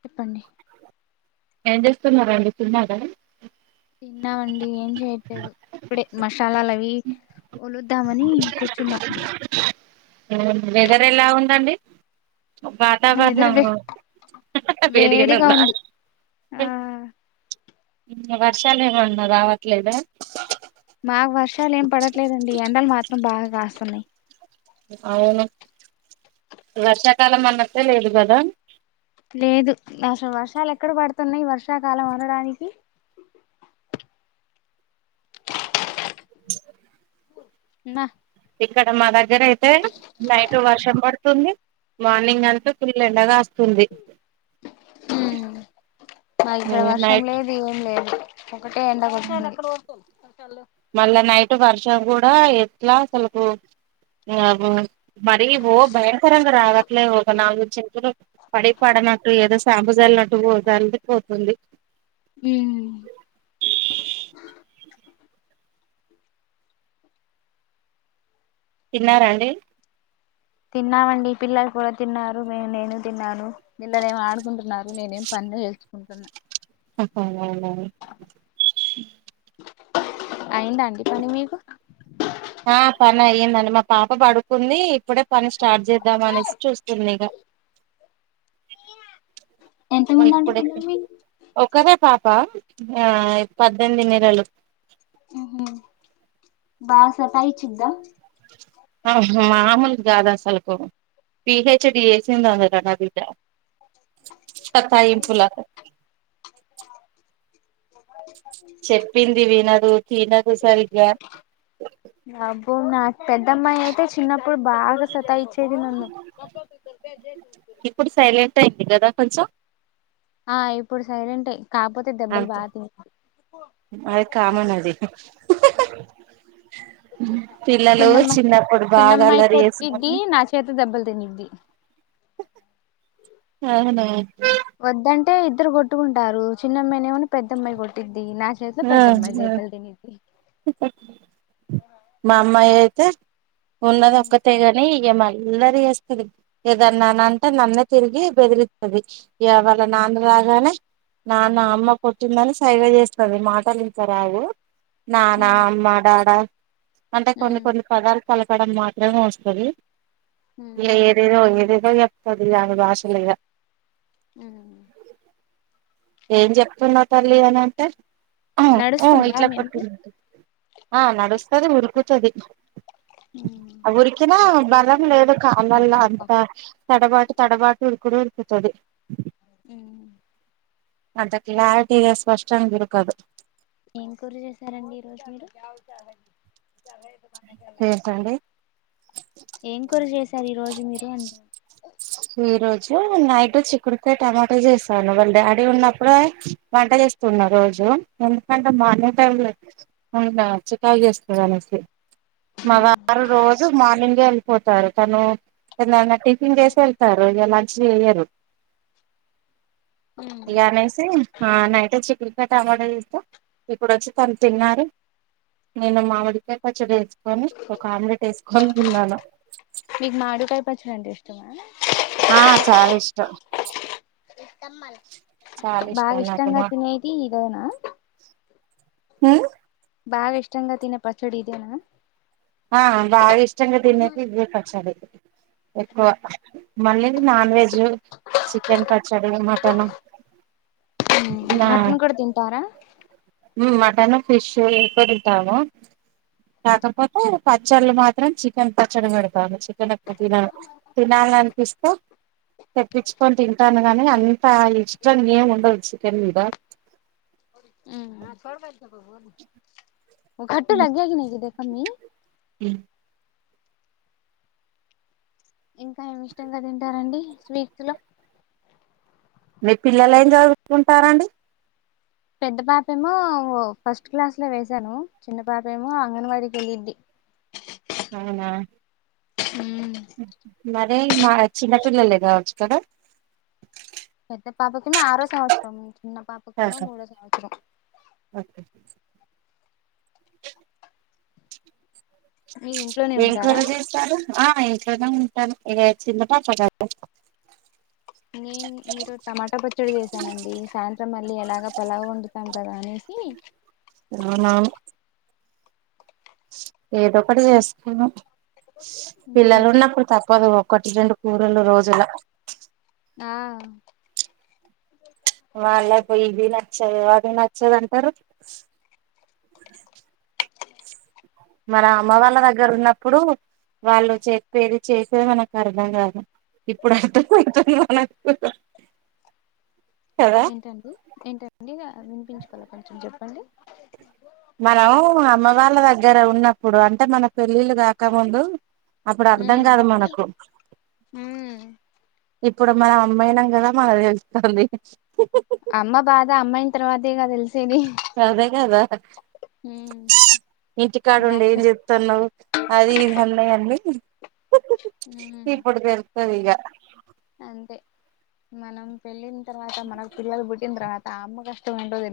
చెప్పండి ఏం చేస్తున్నరండి తిన్నారా తిన్నావండి ఏం చేయట్లేదు ఇప్పుడే మషాలాల అవి వలుద్దామనీ కూర్చున్నం వెదర్ ఎలా ఉందండి వెదర్ వాతావరణం వే హ. హ. హ వేడిగనే వేడిగా ఉందా ఉంది ఆ వర్షాలు ఏమన్నా రావట్లేదా మాకు వర్షాలు ఏం పడట్లేదండి ఎండలు మాత్రం బాగా కాస్తున్నయి అవును వర్షాకాలం అన్నట్టే లేదు కదా లేదు అసలు వర్షాలు ఎక్కడ పడుతున్నాయి వర్షాకాలం అనడానికి నా ఇక్కడ మా దగ్గర అయితే నైట్ వర్షం పడుతుంది మార్నింగ్ అంతా ఫుల్ ఎండగాస్తుంది ఉమ్ మాకు ఇక్కడ వర్షం నైట్ లేదు ఏం లేదు ఒకటే ఎండకొడుతుంది మళ్ళా నైట్ వర్షం కూడా ఎట్లా అసలుకు ఇంగ మరీ ఓ భయంకరంగా రావట్లే ఒక నాలుగు చినుకులు పడి పడనట్టు ఏదో సాంపు సలినట్టు సల్లి పోతుంది ఉమ్ తిన్నారాండి తిన్నామండి పిల్లలు కూడా తిన్నారు నేను తిన్నాను పిల్లలు ఏం ఆడుకుంటున్నారు నేనేం పని ఏేల్చుకుంటున్నా హా అనమరి అయిందా అండి పని మీకు ఆ పని అయిందియండి మకు పాప పడుకుంది ఇప్పుడే పని స్టార్ట్ చేద్దాం అనేసి చూస్తుంది ఇక ఎంతమంది అండి ఇప్పుడైతే పిల్లలు మీకు ఒకరే పా ప ఆ పద్దెనిమ్ది నెలలు మ్ హు బా సతఇచ్చిద్దా ఆ మామూలు గాదు అస్లకు పిహెచ్డి చేసింది అందులో నా బిడ్డ సతాయింపులా చెప్పింది వినదు తినదు సరిగ్గా అబ్బో నాకు పెద్దమ్మాయి అయితే చిన్నప్పుడు బాగా సతా ఇచ్చేది నన్ను ఇప్పుడు సైలెంట్ అయింది కదా కొంచెం ఆ ఇప్పుడు సైలెంటే కాకపోతే దెబ్బలు అంతే బాగా తింటది అది కామన్ అది పిల్లలు చిన్నమ్మాయి చిన్నప్పుడు బాగా చిన్నమ్మాయి అలరి కొట్టిద్ది చేసేవాళ్ళు నా చేత దెబ్బలు తినిద్ది అవున వద్దంటే ఇద్దరు కొట్టుకుంటారు చిన్నమ్మాయినేమోని పెద్ద అమ్మాయి కొట్టి ది నా చేతులో ఆ పెద్ద అమ్మాయి ఆ! దెబ్బల తినిద్ది మా అమ్మాయి అయితే ఉన్నది ఉమ్ ఒక్కతే కాని ఏమల్లరి చేేస్తది ఏదన్నాంటే నన్నే తిరిగి బెదిరిస్తది ఇగ వాళ్ళ నా నాన్న రాగానే నాన్న అమ్మ కొట్టిందని సైగా చేస్ తది మాటలింకా రావు నానా ఉమ్ అమ్మ డాడా అంటే కొన్ని కొన్ని పదాలు పలకడం మాత్రమే వస్తది ఉమ్ ఏ ఏదేదో ఏదేదో చెప్తది ఆమె భాషలో ఇగ హ్మ్ ఏం చెప్తున్నావ్ తల్లి అని అంటే ఓ ఓ నడుస్తుందా ఇట్లా మీ పట్ అమ్మాయి ఆ నడుస్తది ఉరుకుతది ఆ ఊరికినా బలం లేదు కాళ్ళల్లో ఓకే. అంతా తడపాటు తడపాటు ఉరుకుడు ఉరుకుతది మ్ అద క్లారిటీగా స్పష్టంగా ఉరకదు ఏం కూర చేసారండి ఈ రోజు మీరు ఏంటండి ఏం కూర జేశారు ఈ రోజు మీరు ఎందులో ఈరోజు నైట్ చిక్కుడుకాయ టమాటా చేసాను వాళ్ళ డాడీ ఉన్నప్పుడు వ ట చేస్తున్న రోజు ఎందుకంటే మార్నింగ్ టైమ్లో ఉన్న చికా చేస్తదనేసి మా వారూ రోజు మార్నింగే వెళ్ళిపోతారు తను తను ఎవన్న టిఫిన్ చేస్ ఎళ్తారు ఇగ లంచ్ జేయరు ఇగ అనేసి ఆ నైటు చికె ఇ టమట చేస్తా ఇప్పుడు వచ్చి తను తిన్నారు నేను మామిడికాయ పచ్చడి ఎసుకొని ఒక ఆమ్లెట్ వేసుకొని తిన్నాను మీకు మావిడికాయ పచ్చడి అంటే ఇష్టమా ఆ చాలా ఇష్టం చాలా బాగా ఇష్టం నాకు ఇష్టంగా తినేది ఇదేనా హ్మ్ బాగా ఇష్టంగా తినే పచ్చడి ఇదేనా ఆ బాగా ఇష్టంగా తినేది ఇదే పచ్చడి ఎక్కువ మళ్ళీ నాన్ వెజ్ చికెన్ పచ్చడి మటన్ హ్ మటన్ కూడా తింటారా మటను ఫిష్ ఎక్కవతింటాం కాకపోతే పచ్చళ్ళు మాత్రం చికెన్ పచ్చడి పెడతాను చికెన్ ఏప్పుడు తినాలి తినాలి అనిపిస్తే తెప్పించుకొని తింటాను గాని అంత ఇష్టం ఏం ఉండదు చికెన్ మీద హ్ కట్ట గ క న కద క మీ ఇంకా ఏమి ఇష్టంగా తింటారండి స్వీట్స్ లో మీ పిల్లలు ఏం చదువుకుంటారండి పెద్ద పాపేమో ఫస్ట్ క్లాస్ లో వేసాను చిన్న పాపేమో అంగన్వాడీకి వెళ్ళిద్ది అవునా మరి మా చిన్నపిల్లలే కావచ్చుకదా పేద్ద పాపకి ఆరో సంవత్సరం చిన్న పాపకేమో ఆహా మూడో సంవత్సరం ఓకే మీరు ఇంట్లోనే ఏం ఉంటారా కర్రీ చేస్తారు ఆ ఇ ఉంటది చిన్నపాప కదా నేను మీరు టమాటా పచ్చడి చేసానండి సాయంత్రం మళ్ళీ ఎలాగ పలావ్ వండుతాం కదా అనేసీ సి అవున ఏదొ ఒకటి చేసుకున్నం పిల్లలు ఉన్నప్పుడు తప్పదు ఒకటి రెండు కూరలు రోజుల ఆ వాళ్ళకు ఇది నచ్చదు ఆది నచ్చదు అంటారు మరీ అమ్మ వాళ్ళ దగ్గర ఉన్నప్పుడు వాళ్ళు చెప్పేది చేసేది మనకు అర్థం కాదు ఇప్పుడు అర్థమతున్నాది మానాకు ఏంటండి ఏంటండి వినిపించుకోలే కొంచెం చెప్పండి మనం అమ్మ వాళ్ళ దగ్గర ఉన్నప్పుడు అంటే మన పెళ్ళిళ్ళు కాకముందు అప్పుడు అర్ధం ఉమ్ కాదు మనకు ఉమ్ ఇప్పుడు మనం అమ్మా ఆయినాం కదా మనకు తెలుత్తంది. అమ్మ బాధ అమ్మాయిన తర్వాత కాద తెలిసేది ఉమ్ ఇంటి కాడ ఉండి ఏం బ్యాచలర్ చెత్తన్నవు అ అది ఇది అన్నయి అన్ని ఉమ్ ఇప్పుడు తేలుత్తాయి ఇగ అంతే మనం పెళ్ళిన తర్వాత మనకు పిల్లలు పుట్టిన తర్వాత ఆ అమ్మ కష్ట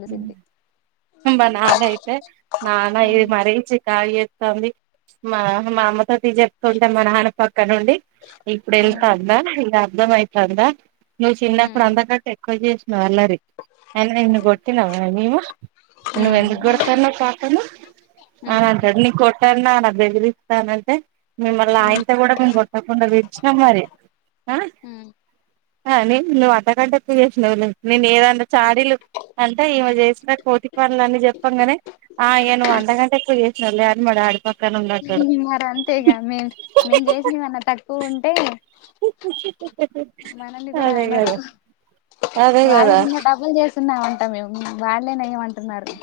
హ్ మా నాన్నయితే నన్నయి ఉమ్ మరీ చికగు చెత్త పంది మా అమ్మ తో టి చెప్తుంటే మా నాన్నపక్క నుండి ఇప్పుడు ఉమ్ వెళ్తాందా ఇగా అర్ధంమయితందా నువ్వు చిన్నప్పుడు ఉమ్ అంతకంట్టే ఎక్కువ చేసినవు ఆళ్ళరి ఐనా నిన్ను కొ ట్టినామా మేము నువ్వ ఉమ్ ఎందూకు కోడుత్తన్నావ్ పాపను అనీ ఉమ్ అంటాడు నీకు కొట్టాన్న నా బెదిరిస్తాన్న అంటె మిమ్మల్లి ఉమ్ ఆయంత కూడా మేము కొట్టకుండా పెంచినాం మరి ఉమ్ ఆ నే నువ్వు అంత కంటే ఎక్కవ చేసినవు నేను ఏదన్న చాడి లు చెప్పంగానే ఆ ఇగ నువ్వు అంత ఎక్కువ జేసినవ్ లే అని మా డాడీ పక్కన ఉన్నట్టోడు మరి అంతేగా మేం మేం చేసినవన్నా తక్కువ ఉంటే అదే కదా అదే వాళ్ళ కదా కకన్నా డబల్ చేస్తున్నామంటా మేము వాళ్ళే నెయ్యమంటున్నారు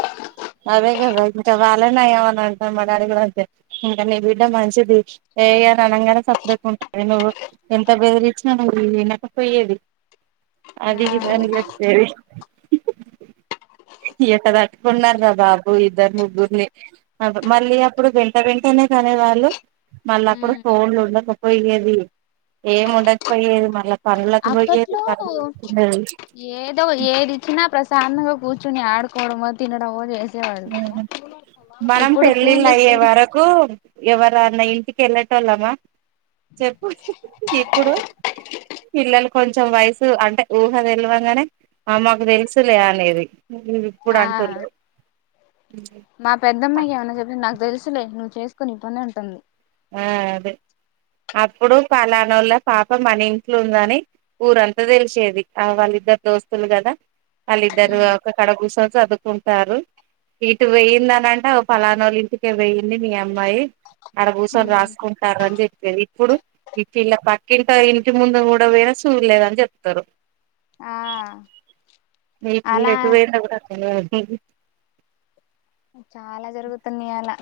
అదే కదా ఇంకా వాళ్ళనేయమని అంటారు మా డాడీ కూడ అంతే ఇంకా నీ బిడ్డ మంచిది ఏ కనంగానే చప్పద ఉంటుంది నువ్వు ఎంత బెదిరించినా నువ్వు వినకపోయేవి ఆ అదిగి నం వెరీ ఎట్టా తట్టుకున్నాక బాబు ఇద్దరు ముగ్గురిని మళ్ళీ అప్పుడు వెంట వెంటనే కానే వాళ్ళు మళ్ళ అక్కడ ఫోన్లు ఉండకపోయేది ఏం ఉండకపోయేది మళ్ళా పనులకు పోయేది అప్పట్లో పనులు చేసుకునేది ఏదో ఏది ఇచ్చినా ప్రశ్ సన్నగా కూర్చుని ఆడుకోవడమో తినడమో చేస్తా మనం పెళ్ళిళ్ళు ఫోన్లు అయ్యే ఇస్తేనే వరకు ఎవరన్నా ఇంటికి వెల్లేటోళ్ళమ చెప్పు ఇప్పుడు పిల్లలు కొంచెం వయసు అంటే ఊహ తెలివంగానే అ మాకు తెలుసులే అనేది ఉ నువ్వు ఇప్పుడు ఆ అంటుంలు మా పెద్దమ్మాయికి ఏమన్నా చెప్పి నాకు తెలుసులే నువ్వు చేసుకు నీ పని అంటది ఆ అదే అప్పుడు పలానోళ్ళ పాప మన ఇంట్లో ఉందని ఊరంతా తెలిసేది ఆ వాళ ఇద్దరు దోస్తులు కదా వాళ్ళ ఇద్దరు ఒక కడకూర్చొని చదువుకుంటారు ఇటు వెయ్యిందని అంటే ఫలానోల్ల ఇంటికే పోయింది మీ అమ్మాయి అడ రాసుకుంటారు అని జేప్ ఇప్పుడు ఇట్ల ఇలా పక్కింట ఇంటి ముందు కూడా పోయిన చూడలేదని చెప్తారు [inaudible] ఆ ఈ పిల్ల అలా ఎటు పోయిందో కూడా తెలువది చాలా జరుగుతున్నాయి అలా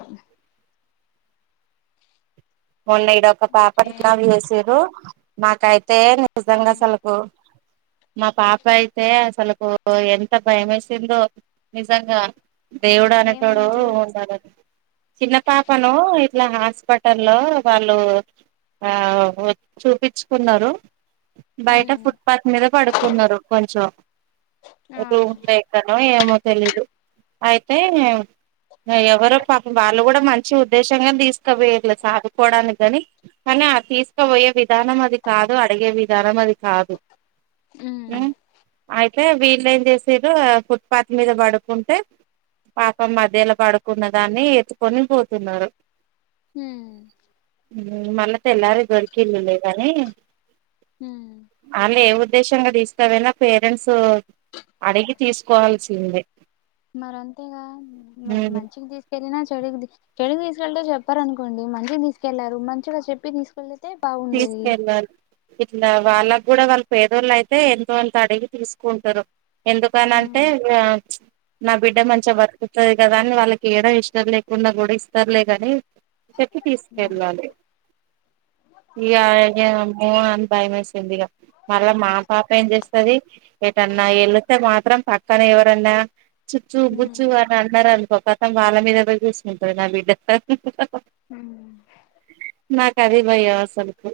మొన్న ఇడ ఒక పాప జాయిన్ చేసారు మాకైతే నిజంగా అసలుకు [inaudible] మా పాప అయితే అసలుకు ఎంత భయం వేసిందో నిజంగా దేవుడు అనేటోడు ఏమైంది ఉండాలి చిన్న పాపను ఇట్లా హాస్పిటల్ లో వాళ్ళు ఆ చూపించుకున్నారు బయట పుట్పాత్ మీద పడుకున్నారు కొంచెం ఆ రూమ్ లేకనో ఏమో తెలీదు అయితే ఎవరో పాపం వాళ్ళు కూడా మంచి ఉద్దేశంగా తీసుకువోయెళ్లు సాదుకోవడానికి కాని కానీ అ తీసుకుపోయే విధానం అది కాదు అడిగే విధానం అది కాదు ఆ ఉమ్ అయితే వీళ్ళ ఏం చేసిరు ఫుట్పాత్ మీద పడుకుంటే పాపం మధ్యలా పడుకున్న దాన్ని ఎత్తుకొని పోతున్నారు ఉ మళ్ళా తెల్లారి దొరికిల్లులే కని వాళ్ళ ఏవుర్ ఉద్దేశంగా తీస్కపోయినా పేరెంట్స్ అడిగి తీసుకోవాల్సిందీ మరి అంతేగా మరి మంచికి తీసుకెళ్ళిన చెడుకి చెడుకి తీసుకెళ్తే చెప్పారనుకోండి మంచిగా తీసుకెళ్లారు మంచిగా చెప్పి తీసుకెళ్తే బాగుండేది తీసుకెళ్లాలి ఆ వాళ్ళకు కూడా వాళ్ళు పేదోళ్ళు అయితే ఎంతో అంత అడిగి తీసుకుంటారు ఎందుకని అంటే ఇక నా బిడ్డ మంచిగా బతుకుతాది గాదా అని వాళ్ళకి ఇయ్యడం ఇష్టం లేకుండా కూడా ఇస్తారులే కాని చెప్పి తీసుకెళ్ళాలి ఇగా నేను [unintelligible] భయం ఏస్తుంది ఇగ మళ్ళ మా పాప ఏం జేస్తది ఏటన్నా వెళతే మాత్రం పక్కన ఎవరన్నా చుచ్చు బుచ్చు అని అన్నారన్ కో ఖతం వాళ్ళ మీద నే కూసుంటాది నా బిడ్డ హు నాకు అది భయం అసలుకు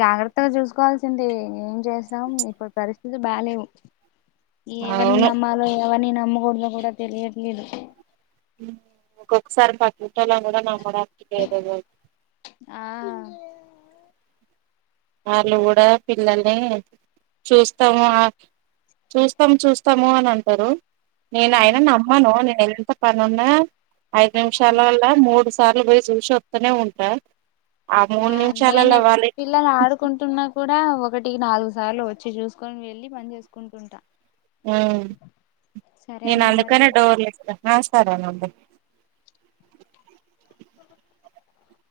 జాగ్రత్తగా చూసుకోవాల్సింది. ఏం చేస్తాం ఇప్పుడు పరిస్థితులు బాలేవు [inaudible] ఎవరిని అవును నమ్మాలో ఎవరిని నమ్మకూడదో కూడా తెలియట్లేదు ఒక్కొక్కసారి పక్కింట్టోళ్ళను కూడా నమ్మడానికి లేదు ఆ వాళ్ళు కూడా పిల్లల్ని చేస్తాము ఆ చూస్తాము చూస్తాము అని అంటారు నేను ఆయన నమ్మను నేను ఎంత పనున్న ఐదు నిమిషాలల్ల మూడు సార్లు పోయి చూసి ఒత్తనే ఉంటా ఆ మూడు నిమిషాలలో వాళ్ళ [unintelligible] ఆడుకుంటున్నా కూడా ఒకటికి నాలుగు సార్లు వచ్చి చూసుకొని వెళ్ళి పని చేసుకుంటుంటా ఉ సరే నేను అండి మరి అందుకనే ఉం డోర్లేస్త ఆ సరేనండి [inaudible]